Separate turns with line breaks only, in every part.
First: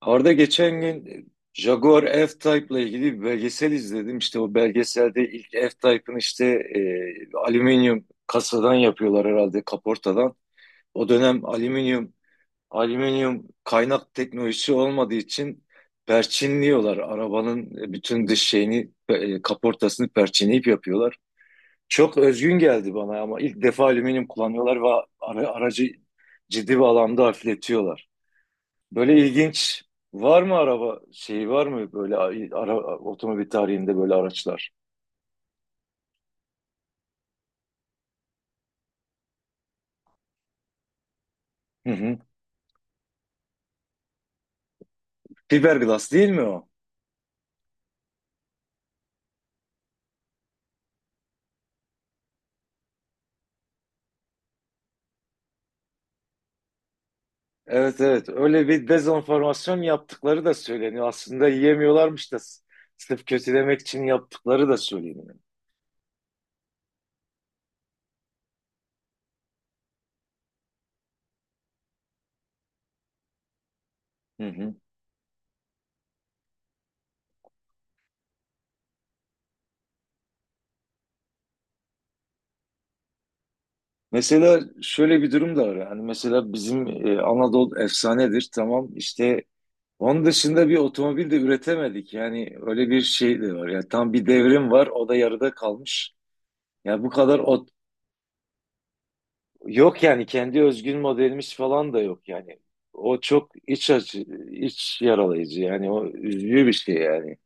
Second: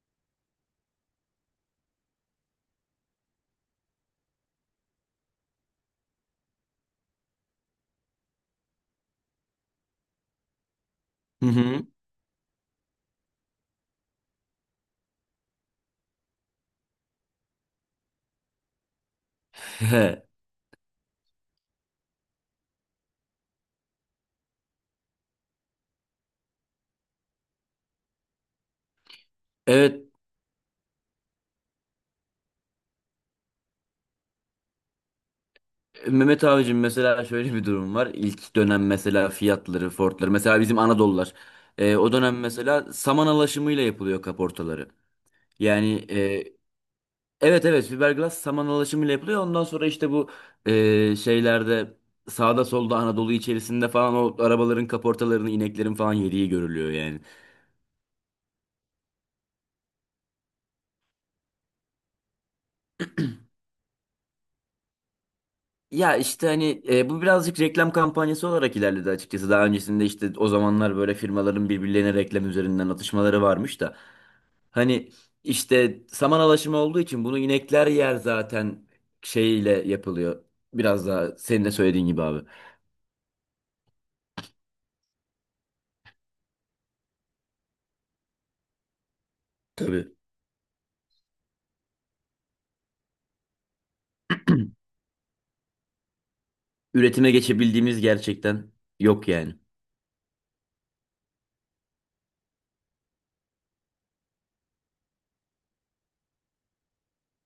Arda, geçen gün Jaguar f type ile ilgili bir belgesel izledim. İşte o belgeselde ilk F-Type'ın işte alüminyum kasadan yapıyorlar herhalde kaportadan. O dönem
Hı hı.
alüminyum kaynak teknolojisi olmadığı için perçinliyorlar. Arabanın bütün dış şeyini kaportasını
He.
perçinleyip yapıyorlar. Çok özgün geldi bana, ama ilk defa alüminyum kullanıyorlar ve aracı ciddi bir alanda hafifletiyorlar. Böyle ilginç
Evet
var mı araba şeyi var mı böyle otomobil tarihinde böyle araçlar?
Mehmet abicim mesela şöyle bir durum var. İlk dönem mesela fiyatları, fortları mesela bizim Anadolular.
Hı
O
hı.
dönem mesela saman alaşımıyla yapılıyor kaportaları. Yani
Fiberglass değil mi o?
evet evet fiberglass saman alaşımıyla yapılıyor. Ondan sonra işte bu şeylerde sağda solda Anadolu içerisinde falan o arabaların kaportalarını ineklerin falan yediği görülüyor yani.
Evet, evet, öyle bir dezenformasyon yaptıkları da söyleniyor. Aslında yiyemiyorlarmış da sırf kötülemek için yaptıkları da söyleniyor.
Ya işte hani bu birazcık reklam kampanyası olarak ilerledi açıkçası. Daha öncesinde işte o zamanlar böyle firmaların birbirlerine reklam üzerinden atışmaları varmış da.
Hı hı.
Hani işte saman alaşımı olduğu için bunu inekler yer zaten şeyiyle yapılıyor. Biraz daha senin de söylediğin gibi abi.
Mesela şöyle bir durum da var. Yani mesela bizim Anadolu efsanedir, tamam işte
Tabii.
onun dışında bir otomobil de üretemedik. Yani öyle bir şey de var. Yani tam bir devrim var, o da yarıda kalmış. Ya bu
Üretime
kadar.
geçebildiğimiz gerçekten yok yani.
Yok yani, kendi özgün modelimiz falan da yok yani. O çok iç acı, iç yaralayıcı yani, o üzücü bir şey yani.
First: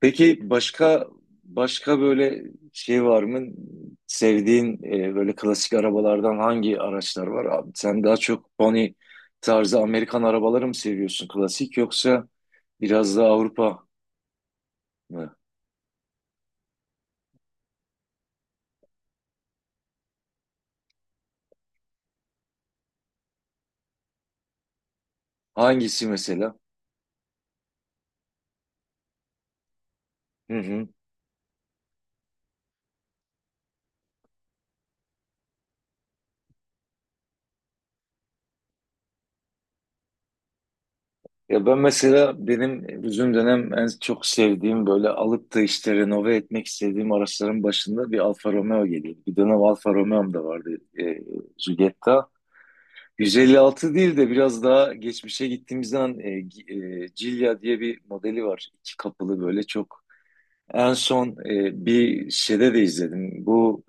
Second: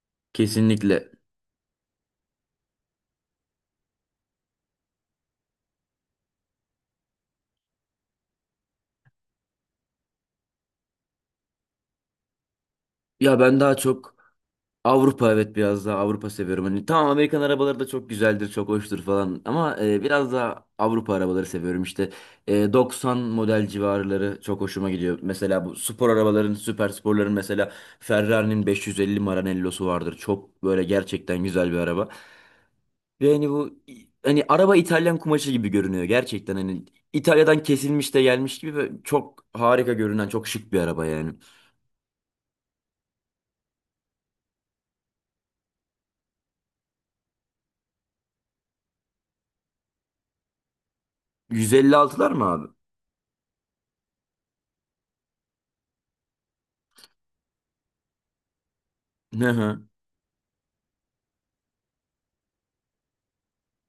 Peki, başka
Kesinlikle.
başka böyle şey var mı? Sevdiğin böyle klasik arabalardan hangi araçlar var abi? Sen daha çok Pony tarzı Amerikan arabaları mı seviyorsun klasik, yoksa biraz daha
Ya ben daha
Avrupa
çok Avrupa,
mı?
evet, biraz daha Avrupa seviyorum. Hani tamam Amerikan arabaları da çok güzeldir, çok hoştur falan ama biraz daha Avrupa arabaları seviyorum. İşte 90 model civarları çok hoşuma gidiyor. Mesela bu
Hangisi
spor arabaların,
mesela?
süper sporların mesela Ferrari'nin 550 Maranello'su vardır.
Hı
Çok böyle
hı.
gerçekten güzel bir araba. Ve hani bu, hani araba İtalyan kumaşı gibi görünüyor gerçekten, hani İtalya'dan kesilmiş de gelmiş gibi ve çok harika görünen çok şık bir araba yani.
Ya ben mesela, benim bizim dönem en çok sevdiğim böyle alıp da işte renove etmek istediğim araçların başında bir Alfa Romeo geliyordu. Bir dönem Alfa Romeo'm da vardı, e, Giulietta.
156'lar mı abi?
156 değil de biraz daha geçmişe gittiğimizden Giulia diye bir modeli var. İki kapılı
Hı
böyle
hı.
çok. En son bir şeyde de izledim. Bu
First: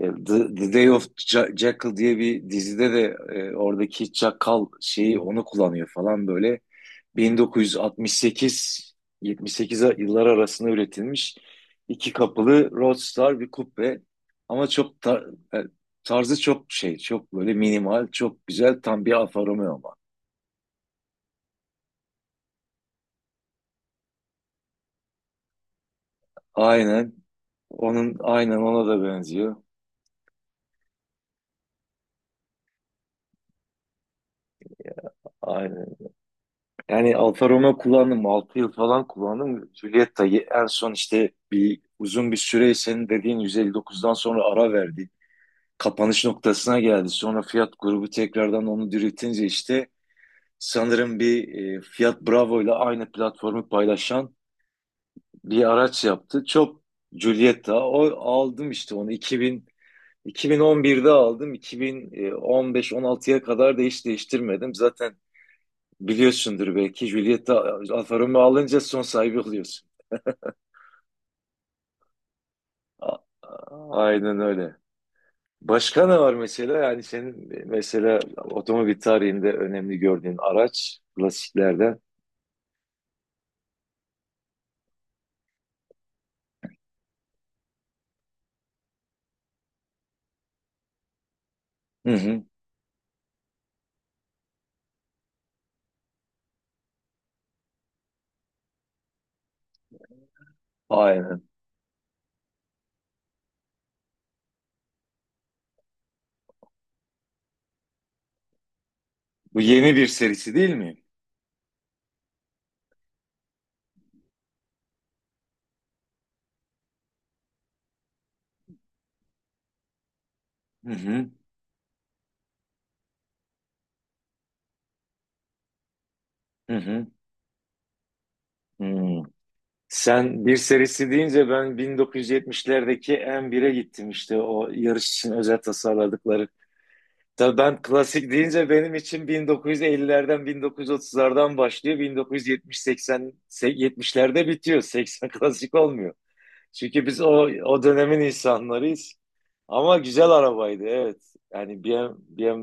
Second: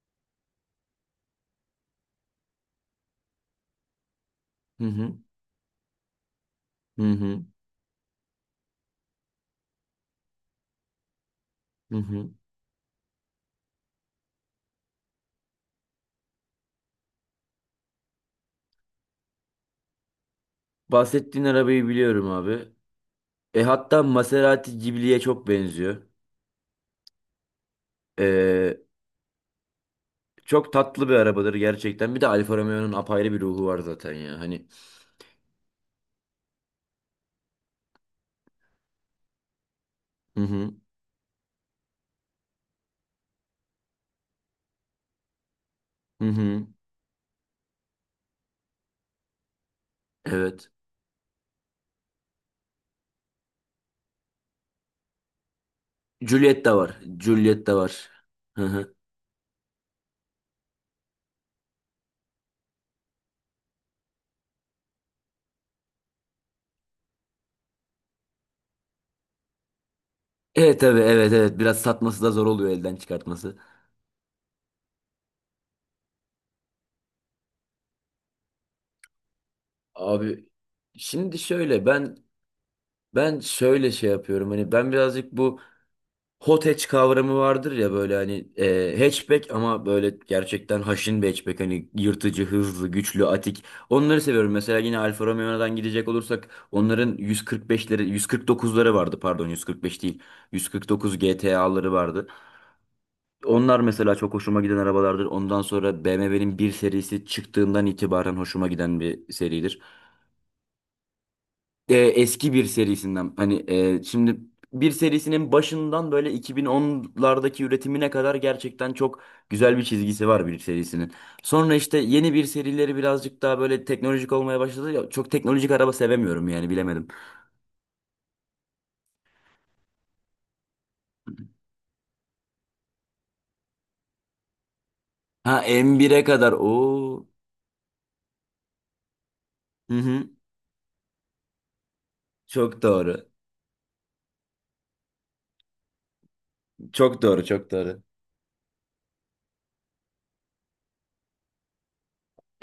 The Day of Jackal diye bir dizide de oradaki çakal
Hı hı.
şeyi onu kullanıyor falan böyle.
Hı hı.
1968-78 yıllar arasında üretilmiş
Hı
iki
hı.
kapılı Roadster bir coupe. Ama çok tarzı çok şey, çok böyle minimal, çok güzel, tam bir Alfa Romeo ama.
Bahsettiğin arabayı biliyorum abi. E, hatta Maserati Ghibli'ye çok benziyor.
Aynen. Onun aynen
E,
ona da benziyor.
çok tatlı bir arabadır gerçekten. Bir de Alfa Romeo'nun apayrı bir ruhu var zaten ya. Hani
Aynen. Yani Alfa Romeo kullandım. 6 yıl falan kullandım. Giulietta'yı
hı
en
hı,
son, işte bir uzun bir süre senin dediğin 159'dan sonra ara verdi. Kapanış
hı hı.
noktasına geldi. Sonra Fiat grubu tekrardan onu diriltince işte
Evet.
sanırım bir, Fiat Bravo ile aynı platformu paylaşan bir araç yaptı.
Giulietta
Çok
var.
Giulietta.
Giulietta
O
var. Hı
aldım işte
hı.
onu 2000 2011'de aldım. 2015-16'ya kadar da hiç değiştirmedim. Zaten biliyorsundur belki, Giulietta Alfa Romeo alınca son sahibi oluyorsun.
Evet tabii, evet evet, biraz satması da zor oluyor, elden çıkartması.
Aynen öyle. Başka ne var mesela? Yani senin mesela otomobil tarihinde önemli gördüğün
Abi
araç
şimdi şöyle,
klasiklerden.
ben şöyle şey yapıyorum. Hani ben birazcık bu Hot hatch kavramı vardır ya, böyle hani hatchback ama böyle gerçekten haşin bir hatchback, hani
Hı hı.
yırtıcı, hızlı, güçlü, atik. Onları seviyorum. Mesela yine Alfa Romeo'dan gidecek olursak onların 145'leri, 149'ları vardı, pardon 145 değil. 149
Aynen.
GTA'ları vardı. Onlar mesela çok hoşuma giden arabalardır. Ondan sonra BMW'nin bir serisi çıktığından itibaren hoşuma giden bir
Bu
seridir,
yeni bir serisi değil mi?
eski bir serisinden hani, şimdi bir serisinin başından böyle 2010'lardaki üretimine kadar gerçekten çok güzel bir çizgisi var bir
Hı
serisinin.
hı,
Sonra işte yeni bir serileri birazcık daha böyle teknolojik olmaya başladı. Ya, çok teknolojik araba sevemiyorum yani,
hı hı,
bilemedim.
hı. Sen bir serisi deyince ben 1970'lerdeki M1'e gittim, işte o yarış için
Ha,
özel
M1'e
tasarladıkları.
kadar. Oo.
Tabii, ben klasik deyince benim için
Hı hı.
1950'lerden 1930'lardan başlıyor.
Çok doğru.
1970-80, 70'lerde bitiyor. 80 klasik olmuyor. Çünkü biz
Çok
o
doğru, çok
o
doğru.
dönemin insanlarıyız. Ama güzel arabaydı, evet. Yani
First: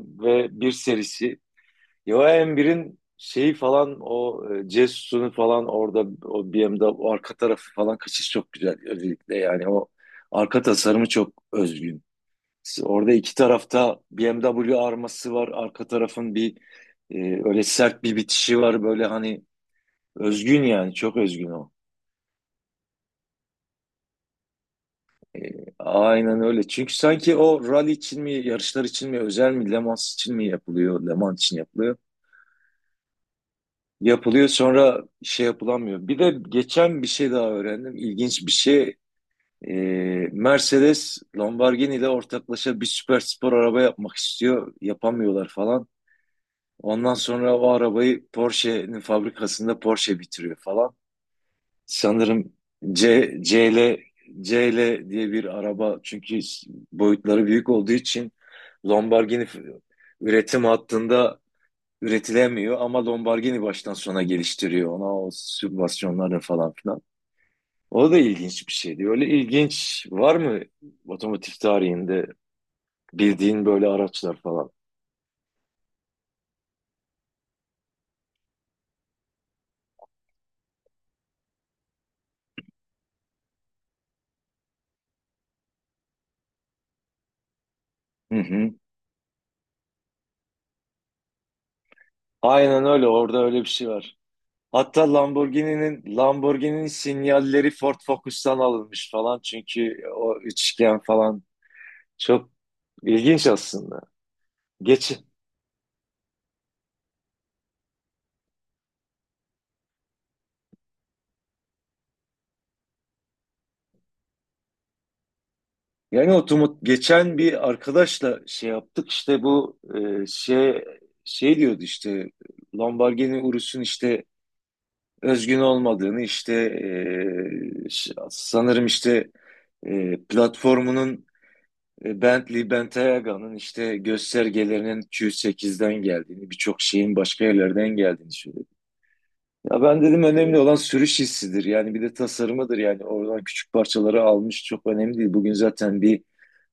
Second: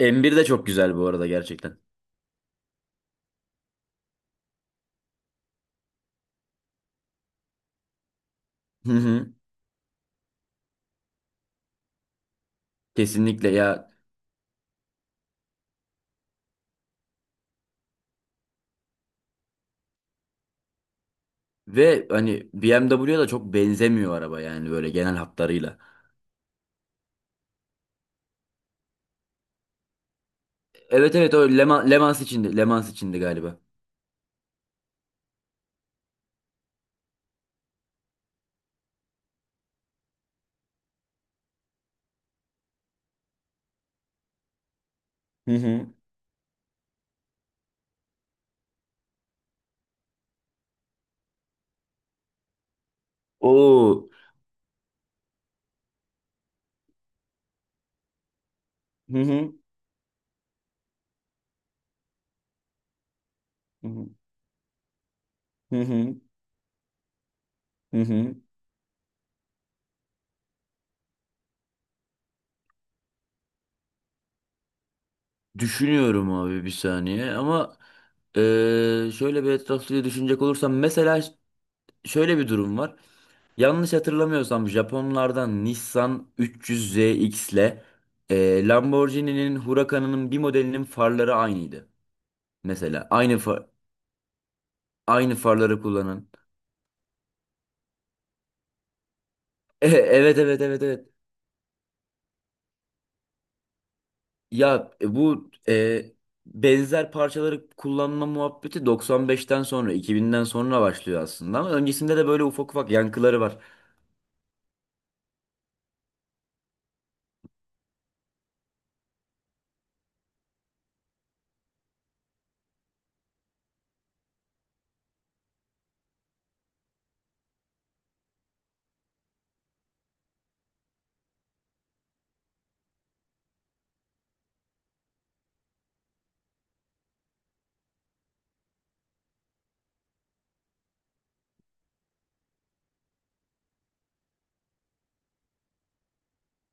M1 de çok
bir
güzel bu arada
serisi,
gerçekten.
Johan birin şeyi falan, o Jesus'unu falan orada, o BMW'de o arka tarafı falan kaçış çok güzel,
Hı hı.
özellikle yani o arka tasarımı çok özgün. Orada iki
Kesinlikle ya.
tarafta BMW arması var. Arka tarafın bir, e, öyle sert bir bitişi var. Böyle hani özgün yani, çok özgün o.
Ve hani BMW'ye da çok benzemiyor araba yani, böyle genel
E,
hatlarıyla.
aynen öyle. Çünkü sanki o rally için mi, yarışlar için mi, özel mi, Le Mans için mi yapılıyor? Le
Evet evet,
Mans
o
için
Leman,
yapılıyor.
Lemans içindi. Lemans içindi galiba.
Yapılıyor sonra şey yapılamıyor. Bir de geçen bir şey daha öğrendim. İlginç bir şey. Ee, Mercedes Lamborghini ile ortaklaşa bir süper spor araba yapmak istiyor. Yapamıyorlar
Hı hı.
falan. Ondan sonra o arabayı Porsche'nin fabrikasında Porsche bitiriyor falan. Sanırım C, CL,
Oo.
CL diye bir araba, çünkü boyutları büyük olduğu için
Hı
Lamborghini
hı.
üretim hattında üretilemiyor, ama Lamborghini
Hı
baştan
hı.
sona geliştiriyor ona, o
Hı hı.
sübvansiyonları falan filan.
Hı
O da
hı.
ilginç bir şeydi. Öyle ilginç var mı otomotiv tarihinde bildiğin böyle araçlar falan?
Düşünüyorum abi, bir saniye, ama şöyle bir etraflıca düşünecek olursam mesela, şöyle bir durum var. Yanlış hatırlamıyorsam Japonlardan Nissan 300ZX ile
Hı hı.
Lamborghini'nin Huracan'ının bir modelinin farları aynıydı.
Aynen
Mesela
öyle, orada öyle bir şey var. Hatta
aynı farları kullanan.
Lamborghini'nin sinyalleri Ford Focus'tan alınmış falan, çünkü o
Evet evet evet
üçgen
evet.
falan çok ilginç aslında.
Ya,
Geç
bu benzer parçaları kullanma muhabbeti 95'ten sonra, 2000'den sonra başlıyor aslında, ama öncesinde de böyle ufak ufak yankıları var.
Yani otomat, geçen bir arkadaşla şey yaptık işte, bu şey diyordu işte, Lamborghini Urus'un işte özgün olmadığını, işte sanırım işte platformunun, Bentley Bentayga'nın işte göstergelerinin Q8'den geldiğini, birçok şeyin başka yerlerden geldiğini söylüyor. Ya ben dedim, önemli olan sürüş hissidir. Yani bir de tasarımıdır yani. Oradan küçük parçaları almış, çok önemli değil. Bugün zaten bir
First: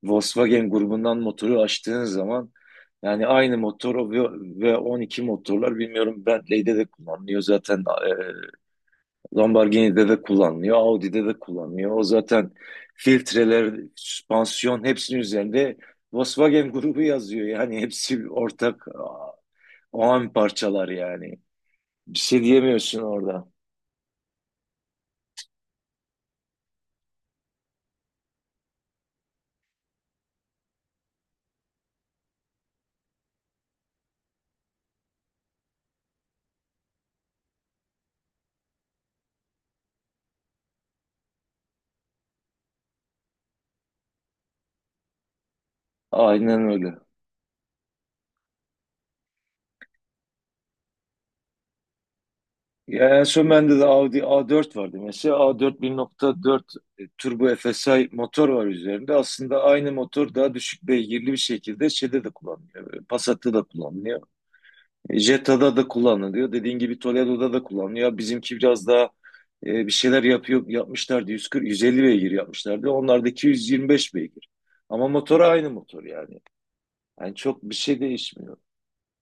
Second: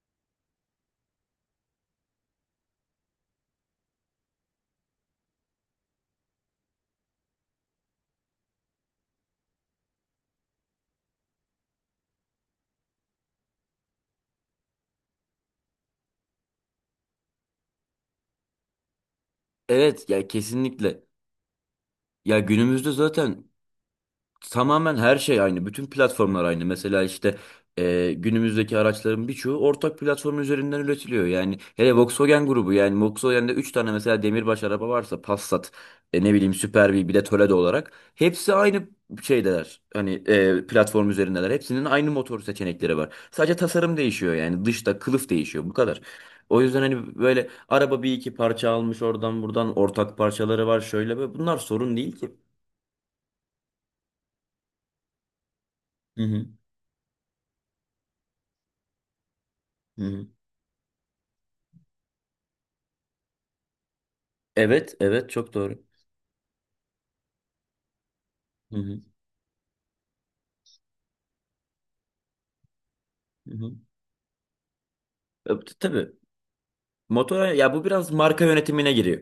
Volkswagen grubundan motoru açtığın zaman yani aynı motor o, ve 12 motorlar bilmiyorum Bentley'de de kullanılıyor zaten, Lamborghini'de de kullanılıyor, Audi'de de kullanılıyor. O zaten filtreler, süspansiyon, hepsinin üzerinde Volkswagen grubu yazıyor. Yani hepsi ortak o
Evet ya,
an parçalar
kesinlikle.
yani. Bir
Ya
şey
günümüzde
diyemiyorsun
zaten
orada.
tamamen her şey aynı. Bütün platformlar aynı. Mesela işte günümüzdeki araçların birçoğu ortak platform üzerinden üretiliyor. Yani hele Volkswagen grubu, yani Volkswagen'de 3 tane mesela demirbaş araba varsa Passat, ne bileyim Super B, bir de Toledo olarak hepsi aynı şeydeler. Hani platform üzerindeler. Hepsinin aynı motor seçenekleri var. Sadece tasarım değişiyor, yani dışta kılıf değişiyor, bu kadar.
Aynen
O yüzden
öyle.
hani böyle araba bir iki parça almış oradan buradan, ortak parçaları var şöyle, ve bunlar sorun değil ki.
Ya en son bende de Audi A4 vardı. Mesela A4
Hı hı.
1.4 turbo FSI motor var üzerinde. Aslında aynı
Hı hı.
motor daha düşük beygirli bir şekilde şeyde de kullanılıyor. Passat'ta da kullanılıyor.
Evet, evet, çok
Jetta'da
doğru.
da kullanılıyor. Dediğin gibi Toledo'da da kullanılıyor. Bizimki
Hı
biraz
hı,
daha bir şeyler yapıyor, yapmışlardı. 140, 150 beygir yapmışlardı. Onlardaki
hı hı.
125 beygir. Ama motor aynı motor
Tabii
yani. Yani
motora,
çok
ya,
bir
bu
şey
biraz marka
değişmiyor.
yönetimine giriyor.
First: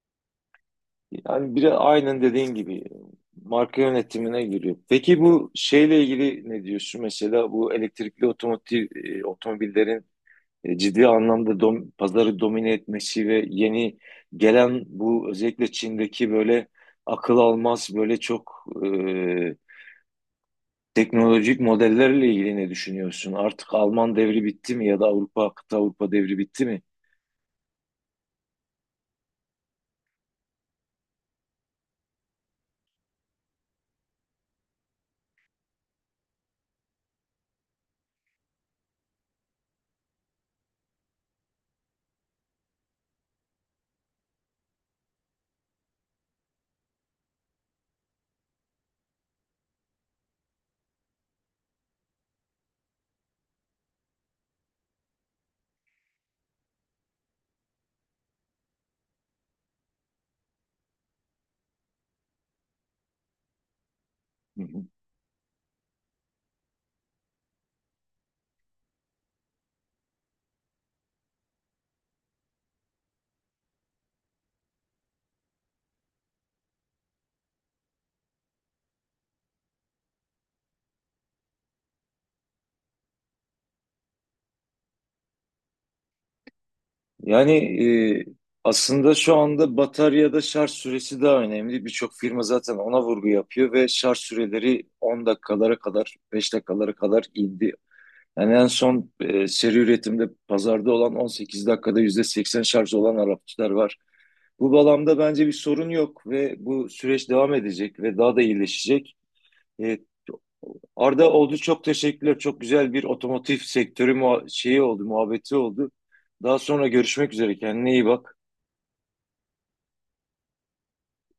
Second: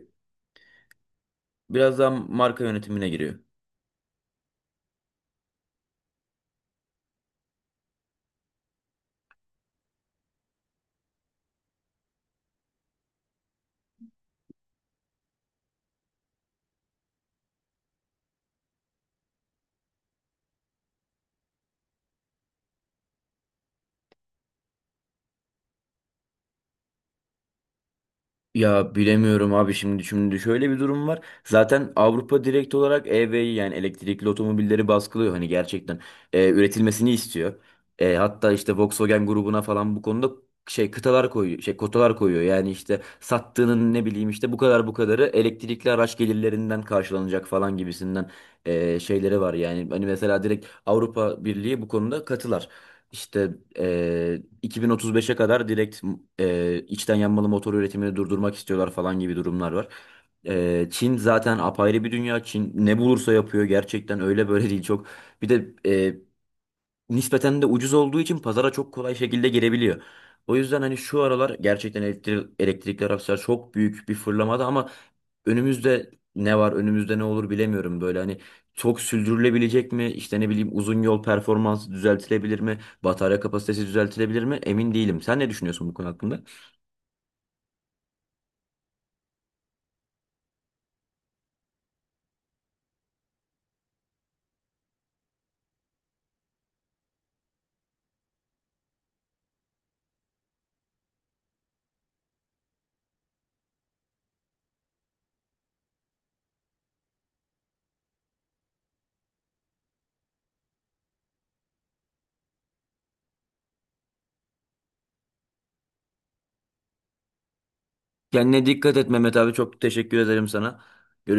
Yani biri
Biraz daha
aynen dediğin
marka
gibi
yönetimine giriyor.
marka yönetimine giriyor. Peki, bu şeyle ilgili ne diyorsun? Mesela bu elektrikli otomotiv, otomobillerin ciddi anlamda pazarı domine etmesi ve yeni gelen bu, özellikle Çin'deki böyle akıl almaz böyle çok teknolojik modellerle ilgili ne düşünüyorsun? Artık Alman devri bitti mi, ya da Avrupa, kıta Avrupa devri bitti mi?
Ya bilemiyorum abi, şimdi şöyle bir durum var. Zaten Avrupa direkt olarak EV'yi, yani elektrikli otomobilleri baskılıyor, hani gerçekten üretilmesini istiyor. E, hatta işte Volkswagen grubuna falan bu konuda şey kıtalar koyuyor, şey kotalar koyuyor. Yani işte sattığının, ne bileyim, işte bu kadar bu kadarı elektrikli araç gelirlerinden karşılanacak falan gibisinden şeyleri var yani. Hani mesela direkt Avrupa Birliği bu konuda katılar. İşte 2035'e kadar direkt içten yanmalı motor üretimini durdurmak istiyorlar falan gibi durumlar var. Çin zaten apayrı bir dünya. Çin ne bulursa yapıyor gerçekten, öyle
Hı
böyle değil,
hı.
çok. Bir de nispeten de ucuz olduğu için pazara çok kolay şekilde girebiliyor. O yüzden hani şu aralar gerçekten elektrikli araçlar çok büyük bir fırlamada, ama önümüzde ne var, önümüzde ne olur bilemiyorum, böyle hani çok sürdürülebilecek mi, işte ne bileyim uzun yol performansı düzeltilebilir mi, batarya kapasitesi düzeltilebilir mi, emin değilim. Sen ne düşünüyorsun bu konu hakkında?
Yani e, aslında şu anda bataryada şarj süresi daha önemli. Birçok firma zaten ona vurgu yapıyor ve şarj süreleri 10 dakikalara kadar, 5 dakikalara kadar indi. Yani en son seri üretimde pazarda olan 18 dakikada %80 şarj olan araçlar var. Bu bağlamda bence bir sorun yok ve bu süreç devam edecek ve daha da iyileşecek. E, Arda oldu, çok teşekkürler. Çok güzel bir otomotiv sektörü şeyi oldu, muhabbeti oldu. Daha sonra görüşmek üzere. Kendine iyi bak.
Kendine dikkat et Mehmet abi, çok teşekkür ederim sana. Görüşürüz.